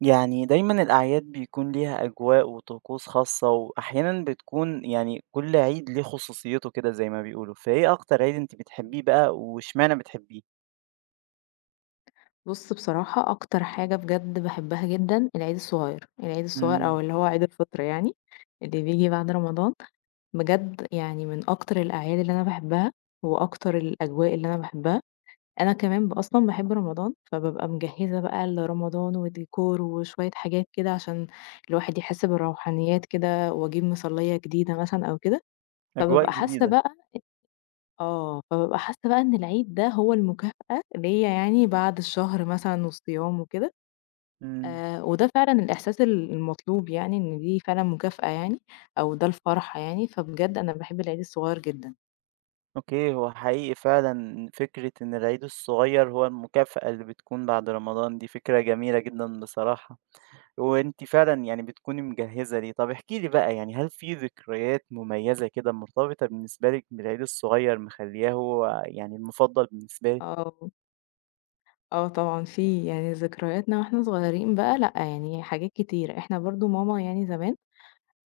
يعني دايمًا الأعياد بيكون ليها أجواء وطقوس خاصة، وأحيانًا بتكون يعني كل عيد ليه خصوصيته كده زي ما بيقولوا، فإيه أكتر عيد أنتِ بتحبيه بقى واشمعنى بتحبيه؟ بُص بصراحة أكتر حاجة بجد باحبها جدًا العيد الصغير، العيد الصغير إمم، أو اللي هو عيد الفطر يعني، اللي بييجي بعد رمضان، بجد يعني من أكتر الأعياد اللي أنا باحبها، وأكتر الأجواء اللي أنا باحبها، أنا كمان أصلًا باحب رمضان، فبابقى مجهزة بقى لرمضان وديكور وشوية حاجات كده عشان الواحد يحس بالروحانيات كده، وأجيب مصلية جديدة مثلًا أو كده، أجواء فبابقى حاسة جديدة، بقى فبابقى حاسة بقى إن العيد ده هو المكافأة ليّا يعني بعد الشهر مثلًا والصيام وكده. إمم. وده فعلًا الإحساس المطلوب يعني، إن دي فعلًا مكافأة يعني، أو ده الفرحة يعني، فبجد أنا باحب العيد الصغير جدًا. أوكي، هو حقيقي فعلًا فكرة إن العيد الصغير هو المكافأة اللي بتكون بعد رمضان دي فكرة جميلة جدًا بصراحة. وأنتِ فعلًا يعني بتكوني مجهّزة ليه. طب احكي لي بقى يعني هل في ذكريات مميزة كده مرتبطة بالنسبة لِك بالعيد الصغير مخلّياه هو يعني المفضل بالنسبة لِك؟ آه، آه طبعًا في يعني ذكرياتنا وإحنا صغيرين بقى لأ، يعني حاجات كتير، إحنا برضه ماما يعني زمان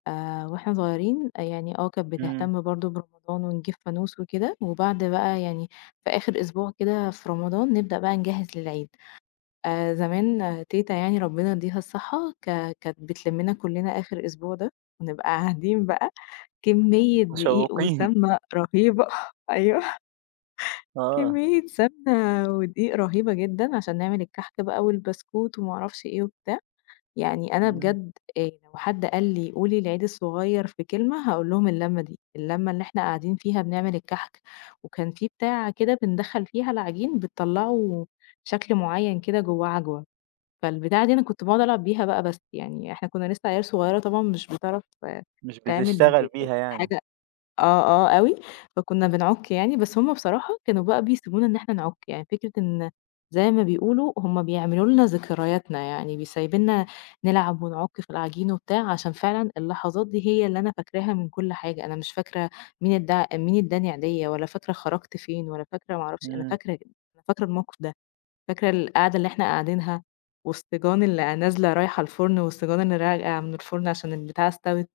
وإحنا صغيرين يعني كانت إمم. بتهتم برضه برمضان ونجيب فانوس وكده، وبعد بقى يعني في آخر أسبوع كده في رمضان نبدأ بقى نجهّز للعيد. زمان تيتة يعني ربنا يديها الصحة كانت بتلمّنا كلنا آخر أسبوع ده، ونبقى قاعدين بقى كمية دقيق متشوّقين. وسمنة رهيبة أيوه، آه. كمية سمنة ودقيق رهيبة جدًا عشان نعمل الكحك بقى والبسكوت وما أعرفش إيه وبتاع، يعني أنا إمم. بجد لو حد قال لي قولي العيد الصغير في كلمة هاقول لهم اللمة دي، اللمة اللي إحنا قاعدين فيها بنعمل الكحك، وكان في بتاعة كده بندخّل فيها العجين بتطلعه شكل معين كده جواه عجوة، فالبتاعة دي أنا كنت باقعد ألعب بيها بقى بس، يعني إحنا كنا لسه عيال صغيرة طبعًا مش بتعرف مش تعمل بتشتغل بيها يعني. حاجة آه، آه، أوي، فكنا بنعُك يعني، بس هُم بصراحة كانوا بقى بيسيبونا إن إحنا نعُك، يعني فكرة إن زي ما بيقولوا هُم بيعملوا لنا ذكرياتنا، يعني سايبيننا نلعب ونعُك في العجين وبتاع، عشان فعلًا اللحظات دي هي اللي أنا فاكراها من كل حاجة، أنا مش فاكرة مين ادّاني عيدية ولا فاكرة خرجت فين ولا فاكرة ما أعرفش إمم. أنا فاكرة الموقف ده، فاكرة القعدة اللي إحنا قاعدينها والسِّجان اللي نازلة رايحة الفُرن والسِّجان اللي راجعة من الفُرن عشان البتاعة استوِت.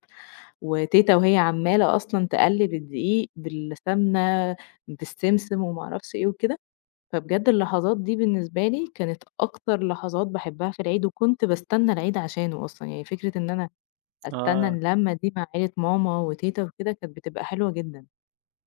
وتيتة وهي عمّالة أصلًا تقلّب الدقيق بالسمنة، بالسمسم وما أعرفش إيه وكده، فبجد اللحظات دي بالنسبة لي كانت أكتر لحظات باحبها في العيد، وكنت باستنى العيد عشانه أصلًا، يعني فكرة إن أنا أستنى آه. اللمة دي مع عيلة ماما وتيتة وكده كانت بتبقى حلوة جدًا.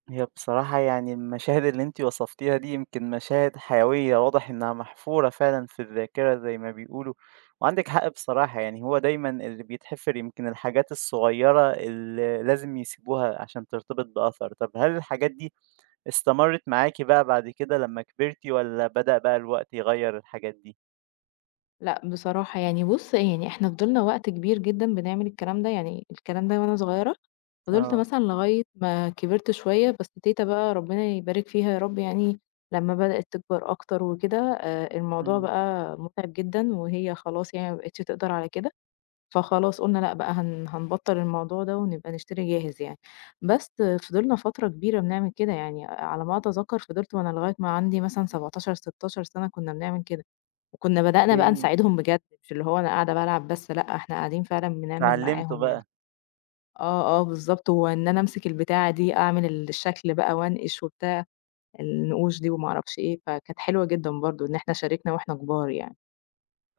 هي بصراحة يعني المشاهد اللي انتي وصفتيها دي يمكن مشاهد حيوية واضح انها محفورة فعلا في الذاكرة زي ما بيقولوا، وعندك حق بصراحة، يعني هو دايما اللي بيتحفر يمكن الحاجات الصغيرة اللي لازم يسيبوها عشان ترتبط بأثر. طب هل الحاجات دي استمرت معاكي بقى بعد كده لما كبرتي ولا بدأ بقى الوقت يغير الحاجات دي؟ لأ، بصراحة يعني بُص، يعني إحنا فضلنا وقت كبير جدًا بنعمل الكلام ده، يعني الكلام ده وأنا صغيرة، فضلت اه. مثلًا لغاية ما كبرت شوية، بس تيتة بقى ربنا يبارك فيها يا رب يعني لمّا بدأت تكبر أكتر وكده، الموضوع امم. بقى مُتعب جدًا وهي خلاص يعني ما بقِتش تقدر على كده، فخلاص قُلنا لأ بقى هنبطّل الموضوع ده ونبقى نشتري جاهز يعني، بس فضلنا فترة كبيرة بنعمل كده، يعني على ما أتذكّر فضلت وأنا لغاية ما عندي مثلًا 17، 16 سَنة كُنّا بنعمل كده. وكنا بدأنا بقى اوكي. نساعدهم بجد، مش اللي هو أنا قاعدة بالعب بس لأ، إحنا قاعدين فعلًا بنعمل اتعلمته معاهم يعني. بقى. آه، آه بالضبط، وإن أنا أمسك البتاعة دي أعمل الشكل بقى وأنقش وبتاع، النقوش دي وما أعرفش إيه، فكانت حلوة جدًا برضه إن إحنا شاركنا وإحنا كبار يعني.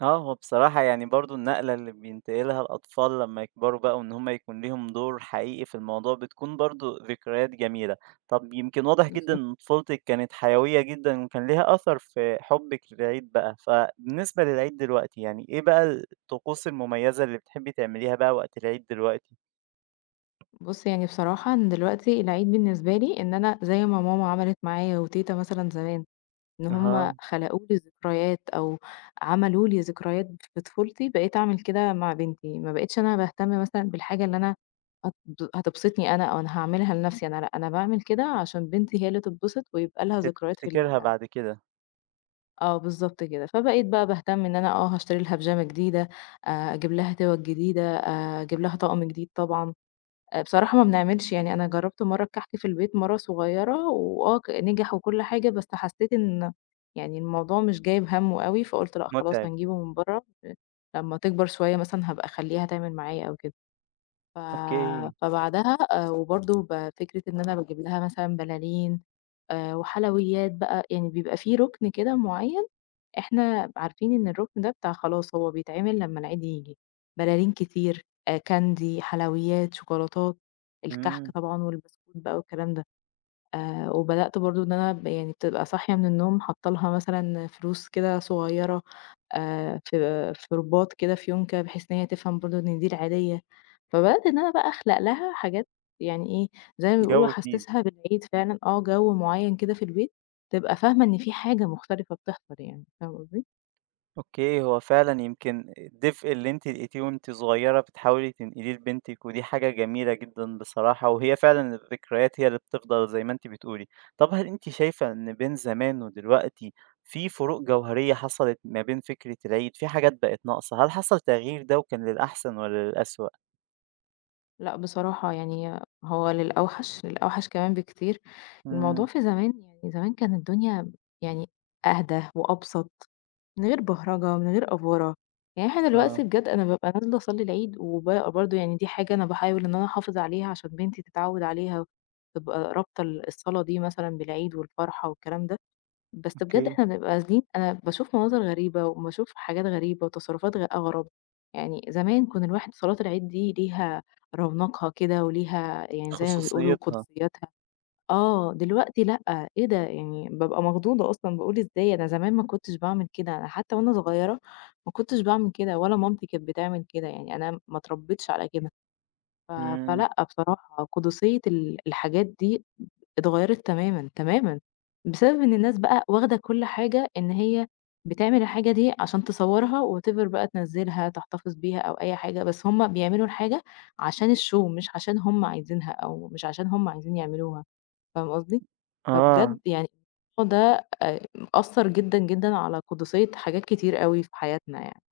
آه، هو بصراحة يعني برضه النقلة اللي بينتقلها الأطفال لمّا يكبروا بقى وإن هم يكون ليهم دور حقيقي في الموضوع، بتكون برضه ذكريات جميلة. طب يمكن واضح جدًا بالضبط. إن طفولتِك كانت حيوية جدًا وكان ليها أثر في حُبِّك للعيد بقى، فبالنسبة للعيد دلوقتي، يعني إيه بقى الطقوس المميزة اللي بتحبي تعمليها بقى وقت العيد دلوقتي؟ بُص يعني بصراحة أنا دلوقتي العيد بالنسبة لي إن أنا زي ما ماما عملت معايا وتيتة مثلًا زمان. إن هم أها، خلقوا لي ذكريات أو عملوا لي ذكريات في طفولتي، بقيت أعمل كده مع بنتي، ما بقيتش أنا باهتم مثلًا بالحاجة اللي أنا هت هتبسطني أنا أو أنا هاعملها لنفسي أنا، لأ أنا باعمل كده عشان بنتي هي اللي تتبسط ويبقى لها ذكريات في تفتكرها ال بعد كده، آه بالضبط كده، فبقيت بقى باهتم إن أنا هاشتري لها بيجامة جديدة، أجيب لها توَّج جديدة، أجيب لها طقم جديد طبعًا. بصراحة ما بنعملش يعني أنا جرّبت مرّة الكحك في البيت مرّة صغيرة وآه ك نجح وكل حاجة، بس حسّيت إن يعني الموضوع مش جايب هَمّه أوي، فقُلت لأ خلاص مُتعِب، هنجيبه من برّه لمّا تكبر شوية مثلًا هابقى أخلّيها تعمل معايا أو كده. ف أوكي، فبعدها وبرضه فكرة إن أنا باجيب لها مثلًا بلالين وحلويات بقى، يعني بيبقى في رُكن كده معيّن إحنا عارفين إن الرُكن ده بتاع خلاص هو بيتعمل لمّا العيد ييجي، بلالين كتير، كاندي، حلويات، شوكولاتات، الكحك إمم، طبعًا والبسكوت بقى والكلام ده. وبدأت برضه إن أنا يعني بتبقى صاحية من النوم حاطة لها مثلًا فلوس كده صغيّرة في رُباط كده في يونكة، بحيث إن هي تفهم برضه إن دي العيدية. فبدأت إن أنا بقى أخلق لها حاجات يعني إيه، زي ما بيقولوا جو جديد. أحسّسها بالعيد فعلًا، جو معيّن كده في البيت، تبقى فاهمة إن في حاجة مختلفة بتحصل يعني، فاهم قصدي؟ أوكي، هو فعلًا يمكن الدفء اللي أنتِ لقيتيه وأنتِ صغيرة بتحاولي تنقليه لبنتِك، ودي حاجة جميلة جدًا بصراحة، وهي فعلًا الذكريات هي اللي بتفضل زي ما أنتِ بتقولي. طب هل أنتِ شايفة إن بين زمان ودلوقتي في فروق جوهرية حصلت ما بين فكرة العيد، في حاجات بقت ناقصة، هل حصل تغيير ده وكان للأحسن والّا للأسوأ؟ لأ بصراحة يعني هو للأوحش، للأوحش كمان بكتير. الموضوع إمم، في زمان يعني زمان كان الدنيا يعني أهدى وأبسط. من غير بهرجة، من غير أفورة، يعني إحنا آه، دلوقتي بجد أنا بابقى نازلة أصلّي العيد وبابقى برضه يعني دي حاجة أنا باحاول إن أنا أحافظ عليها عشان بنتي تتعوّد عليها، تبقى رابطة الصلاة دي مثلًا بالعيد والفرحة والكلام ده، بس بجد أوكي، إحنا بنبقى نازلين أنا باشوف مناظر غريبة وباشوف حاجات غريبة وتصرُّفات أغرب، يعني زمان كان الواحد صلاة العيد دي ليها رونقها كده وليها يعني زي ما بيقولوا خصوصيتها، قُدسيّاتها. آه، دلوقتي لأ، إيه ده! يعني بابقى مخضوضة أصلًا، باقول إزاي أنا زمان ما كنتش باعمل كده، أنا حتى وأنا صغيرة ما كنتش باعمل كده ولا مامتي كانت بتعمل كده، يعني أنا ما اتربيتش على كده، ف إمم، فلأ بصراحة قدسية الحاجات دي اتغيّرت تمامًا، تمامًا، بسبب إن الناس بقى واخدة كل حاجة إن هي بتعمل الحاجة دي عشان تصوّرها whatever بقى تنزّلها، تحتفظ بيها أو أي حاجة، بس هم بيعملوا الحاجة عشان الshow مش عشان هم عايزينها أو مش عشان هم عايزين يعملوها، فاهم قصدي؟ آه. فبجد يعني الموضوع ده مأثّر جدًا، جدًا على قُدسيّة حاجات كتير أوي في حياتنا يعني.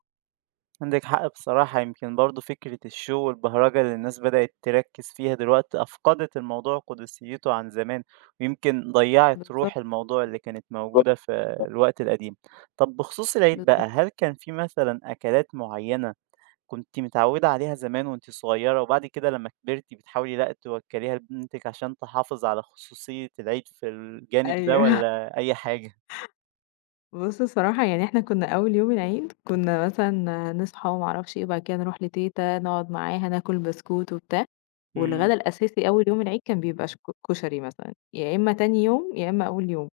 عندِك حق بصراحة، يمكن برضه فكرة الshow والبهرجة اللي الناس بدأت تركّز فيها دلوقتي أفقدت الموضوع قدسيته عن زمان، ويمكن ضيّعت بالضبط، روح الموضوع اللي كانت موجودة في الوقت القديم. طب بخصوص العيد بقى، بالضبط. هل كان في مثلًا أكلات معيّنة كنتِ متعوّدة عليها زمان وأنتِ صغيرة وبعد كده لمّا كبرتِ بتحاولي لأ توكّليها لبنتِك عشان تحافظ على خصوصية العيد في الجانب ده أيوه. والّا أي حاجة؟ بُص الصراحة يعني إحنا كُنّا أول يوم العيد كُنّا مثلًا نصحى وما أعرفش إيه، وبعد كده نروح لتيتة نقعد معاها ناكل بسكوت وبتاع، إمم. والغدا الأساسي أول يوم العيد كان بيبقى ش ك كشري مثلًا، يا إمّا تاني يوم، يا إمّا أول يوم،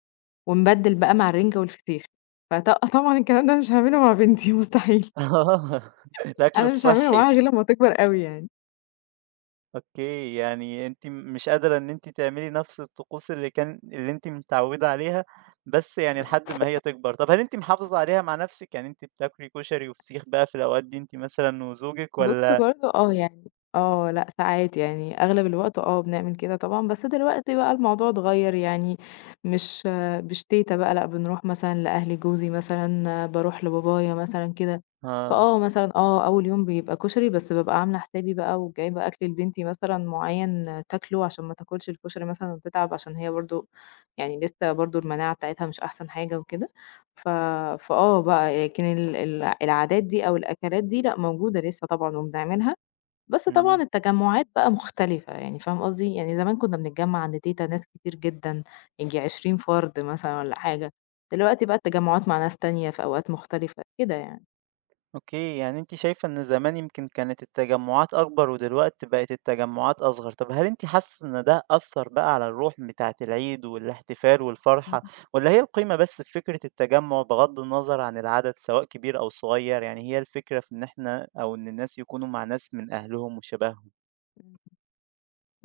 ونبدِّل بقى مع الرِنجة والفسيخ. فط طبعًا الكلام ده أنا مش هاعمله مع بنتي مستحيل، آه، الأكل أنا مش هاعمله الصحّي. معاها غير لمّا تكبر أوي يعني. أوكي، يعني أنتِ مش قادرة إن أنتِ تعملي نفس الطقوس اللي أنتِ متعودة عليها، بس يعني لحد ما هي تكبر. طب هل أنتِ محافظة عليها مع نفسِك؟ يعني أنتِ بتاكلي كشري وفسيخ بقى في الأوقات دي أنتِ مثلًا وزوجِك بُص والّا برضه يعني لأ ساعات يعني أغلب الوقت بنعمل كده طبعًا، بس دلوقتي بقى الموضوع اتغيّر يعني مش مش تيتة بقى لأ، بنروح مثلًا لأهل جوزي مثلًا، باروح لبابايا مثلًا كده، آه. مثلًا أول يوم بيبقى كشري بس بابقى عاملة حسابي بقى وجايبة أكل لبنتي مثلًا معيّن تاكله عشان ما تاكلش الكشري مثلًا وتتعب عشان هي برضه يعني لسه برضه المناعة بتاعتها مش أحسن حاجة وكده. ف فآه بقى، لكن ال العادات دي أو الأكلات دي لأ موجودة لسه طبعًا وبنعملها، بس إمم. طبعًا التجمُّعات بقى مختلفة، يعني فاهم قصدي؟ يعني زمان كُنّا بنتجمّع عند تيتة ناس كتير جدًا، ييجي 20 فرد مثلًا والّا حاجة، دلوقتي بقى التجمُّعات مع ناس تانية في أوقات مختلفة، كده يعني. أوكي، يعني أنتِ شايفة إن زمان يمكن كانت التجمعات أكبر ودلوقتي بقت التجمعات أصغر، طب هل أنتِ حاسة إن ده أثّر بقى على الروح بتاعة العيد والاحتفال إمم، والفرحة، والّا هي القيمة بس في فكرة التجمع بغض النظر عن العدد سواء كبير أو صغير، يعني هي الفكرة في إن إحنا أو إن الناس يكونوا مع ناس من أهلهم وشبههم؟ إمم.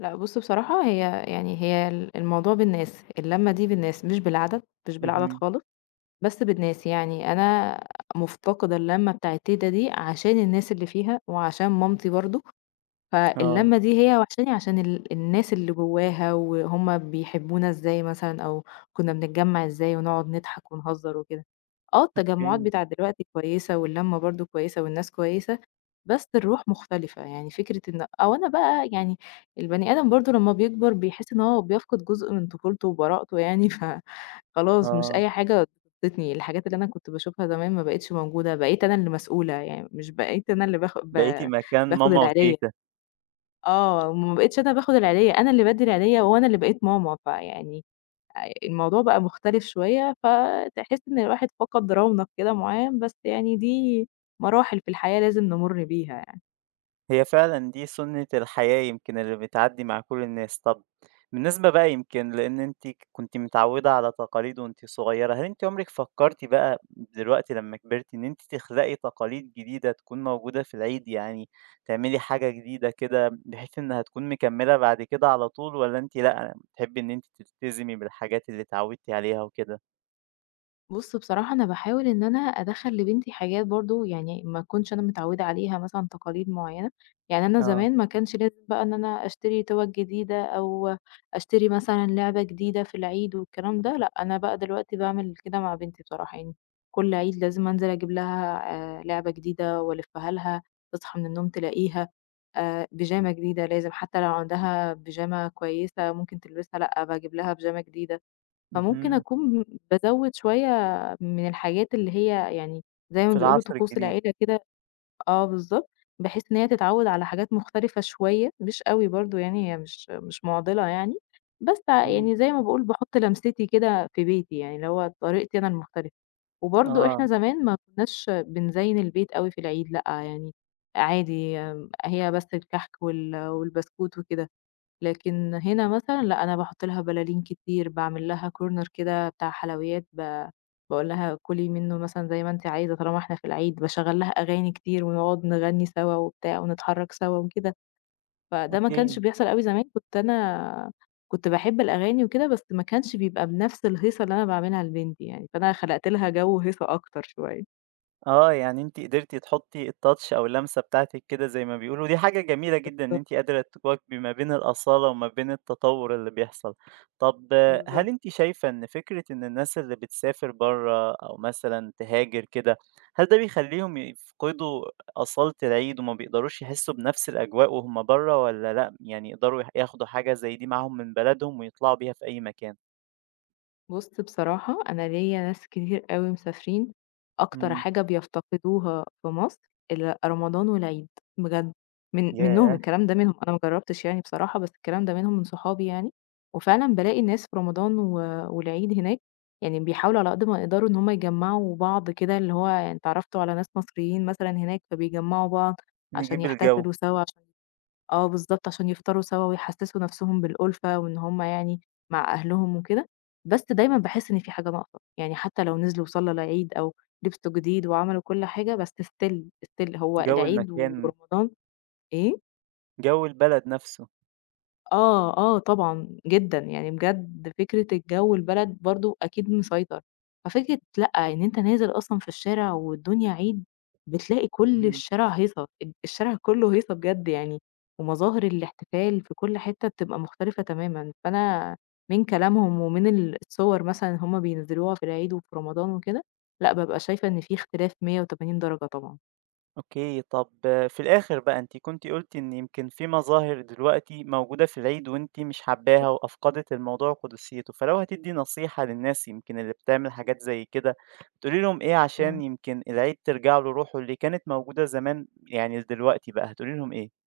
لأ بُص بصراحة يعني هي الموضوع بالناس، اللمّة دي بالناس مش بالعدد، مش بالعدد اهم، خالص. بس بالناس، يعني أنا مُفتقدة اللمّة بتاع التيتة دي عشان الناس اللي فيها وعشان مامتي برضه، آه، فاللمّة دي هي وحشاني عشان الناس اللي جواها، وهُم بيحبونا إزاي مثلًا، أو كنا بنتجمّع إزاي ونقعد نضحك ونهزر وكده. آه، التجمعات أوكي، بتاعة دلوقتي كويسة، واللمّة برضه كويسة، والناس كويسة، بس الروح مختلفة، يعني فكرة إن أو أنا بقى يعني البني آدم برضه لمّا بيكبر بيحس إن هو بيفقد جزء من طفولته وبراءته يعني، فخلاص مش آه، أي حاجة تبسطني، الحاجات اللي أنا كنت باشوفها زمان ما بقِتش موجودة، بقيت أنا اللي مسؤولة، يعني مش بقيت أنا اللي بقيتِ مكان باخد ماما وتيتة. العيدية. آه، ما بقيتش أنا باخد العيدية، أنا اللي بادّي العيدية وأنا اللي بقيت ماما، فيعني الموضوع بقى مختلف شوية، فتحس إن الواحد فقد رونق كده معيّن، بس يعني دي مراحل في الحياة لازم نمُر بيها. هي فعلًا دي سُنّة الحياة يمكن اللي بتعدّي مع كل الناس. طَب بالنسبة بقى يمكن لإن أنتِ كنتِ متعوّدة على تقاليد وأنتِ صغيّرة، هل أنتِ عمرِك فكّرتِ بقى دلوقتي لمّا كبرتِ إن أنتِ تخلقي تقاليد جديدة تكون موجودة في العيد، يعني تعملي حاجة جديدة كده بحيث إنها تكون مكمّلة بعد كده على طول والّا أنتِ لأ، بتحبّي إن أنتِ تلتزمي بالحاجات اللي اتعوّدتِ عليها وكده؟ بُص بصراحة أنا باحاول إن أنا أدخّل لبنتي حاجات برضه يعني ما أكونش أنا متعودة عليها مثلًا تقاليد معيّنة، يعني أنا آه. زمان ما كانش لازم بقى إن أنا أشتري تُوَج جديدة أو أشتري مثلًا لعبة جديدة في العيد والكلام ده، لأ أنا بقى دلوقتي باعمل كده مع بنتي بصراحة، يعني كل عيد لازم أنزل أجيب لها لعبة جديدة وألفّها لها، تصحى من النوم تلاقيها، بيجامة جديدة لازم حتى لو عندها بيجامة كويسة ممكن تلبسها لأ باجيب لها بيجامة جديدة. فممكن اهم. أكون بازوّد شوية من الحاجات اللي هي يعني زي ما في بيقولوا العصر طقوس الجديد. العيلة كده آه بالضبط، بحيث إن هي تتعوّد على حاجات مختلفة شوية، مش أوي برضه يعني هي مش مُعضلة يعني، بس إمم. يعني زي ما باقول باحُط لمستي كده في بيتي يعني، اللي هو طريقتي أنا المختلفة. وبرضه إحنا آه، زمان ما كناش بنزيّن البيت أوي في العيد لأ، يعني عادي هي بس الكحك والبسكوت وكده. لكن هنا مثلًا لأ، أنا باحُط لها بلالين كتير، باعمل لها corner كده بتاع حلويات، باقول لها كُلي منه مثلًا زي ما أنتِ عايزة طالما إحنا في العيد، باشغّل لها أغاني كتير ونقعد نغني سوا وبتاع ونتحرّك سوا وكده، فده ما أوكي. كانش بيحصل أوي زمان، كنت باحب الأغاني وكده، بس ما كانش بيبقى بنفس الهيصة اللي أنا باعملها لبنتي يعني، فأنا خلقت لها جو هيصة أكتر شوية. آه، يعني أنتِ قدرتِ تحطّي الtouch أو اللمسة بتاعتِك كده زي ما بيقولوا، ودي حاجة جميلة جدًا إن بالضبط، أنتِ قادرة تواكبي ما بين الأصالة وما بين التطوّر اللي بيحصل. طب آه، هل بالضبط. أنتِ شايفة إن فكرة إن الناس اللي بتسافر برّه أو مثلًا تهاجر كده، هل ده بيخلّيهم يفقدوا أصالة العيد وما بيقدروش يحسّوا بنفس الأجواء وهُم برّه والّا لأ، يعني يقدروا ياخدوا حاجة زي دي معاهم من بلدهم ويطلعوا بيها في أي مكان؟ بُص بصراحة أنا ليّا ناس كتير أوي مسافرين، أكتر إمم، حاجة بيفتقدوها في مصر رمضان والعيد بجد، منّهم ياه! الكلام ده منهم، أنا ما جرّبتش يعني بصراحة بس الكلام ده منهم من صحابي يعني، وفعلًا بالاقي الناس في رمضان والعيد هناك يعني بيحاولوا على قد ما يقدروا إن هُم يجمّعوا بعض كده، اللي هو يعني اتعرّفتوا على ناس مصريين مثلًا هناك فبيجمّعوا بعض عشان نجيب الجَو، يحتفلوا سوا آه بالضبط، عشان يفطروا سوا ويحسّسوا نَفْسهم بالأُلفة وإن هم يعني مع أهلهم وكده، بس دايمًا باحس إن في حاجة ناقصة، يعني حتى لو نزلوا وصلّوا العيد أو لبسوا جديد وعملوا كل حاجة، بس still هو جَو العيد المكان، ورمضان إيه؟ جَو البلد نفسه. آه، آه طبعًا، جدًا، يعني بجد فكرة الجو البلد برضه أكيد مسيطر، ففكرة لأ، إن أنت نازل أصلًا في الشارع والدنيا عيد، بتلاقي كل اهم. الشارع هيصة، الشارع كله هيصة بجد يعني، ومظاهر الاحتفال في كل حتة بتبقى مختلفة تمامًا، فأنا من كلامهم ومن الصور مثلًا اللي هُم بينزلوها في العيد وفي رمضان وكده، لأ، بابقى شايفة إن في اختلاف 180 درجة طبعًا. أوكي، طب في الآخر بقى أنتِ كنتِ قُلتِ إن يمكن في مظاهر دلوقتي موجودة في العيد وأنتِ مش حاباها وأفقدت الموضوع قدسيته، فلو هتدّي نصيحة للناس يمكن اللي بتعمل حاجات زي كده، تقولي لهم إيه إمم. عشان يمكن العيد ترجع له روحه اللي كانت موجودة زمان يعني لدلوقتي بقى، هتقولي لهم إيه؟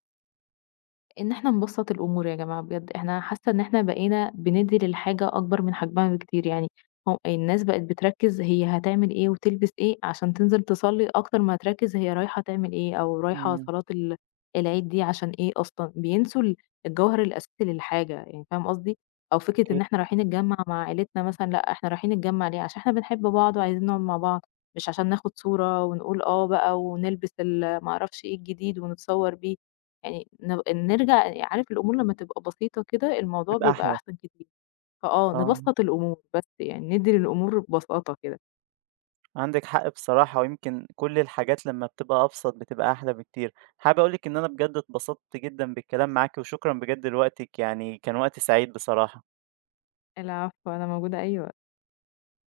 إن إحنا نبسّط الأمور يا جماعة بجد، إحنا حاسة إن إحنا بقينا بندّي للحاجة أكبر من حجمها بكتير، يعني هو الناس بقت بتركّز هي هتعمل إيه وتلبس إيه عشان تنزل تصلّي أكتر ما هتركّز هي رايحة تعمل إيه، أو رايحة إمم، صلاة العيد دي عشان إيه أصلًا، بينسوا الجوهر الأساسي للحاجة يعني فاهم قصدي؟ أو فكرة أوكي، إن إحنا رايحين نتجمّع مع عيلتنا مثلًا، لأ إحنا رايحين نتجمّع ليه؟ عشان إحنا بنحب بعض وعايزين نقعد مع بعض، مش عشان ناخد صورة ونقول آه بقى ونلبس ما أعرفش إيه الجديد ونتصوّر بيه، يعني نرجع يعني عارف الأمور لمّا تبقى بسيطة كده، الموضوع تبقى بيبقى أحلى، أحسن كتير، آه. نبسّط الأمور بس يعني ندّي للأمور بساطة كده. عندِك حق بصراحة، ويمكن كل الحاجات لمّا بتبقى أبسط بتبقى أحلى بكتير. حابب أقول لِك إن أنا بجد اتبسطت جدًا بالكلام معاكِ، وشكرًا بجد لوقتِك، يعني كان وقت سعيد بصراحة. العفو، أنا موجودة أيوه.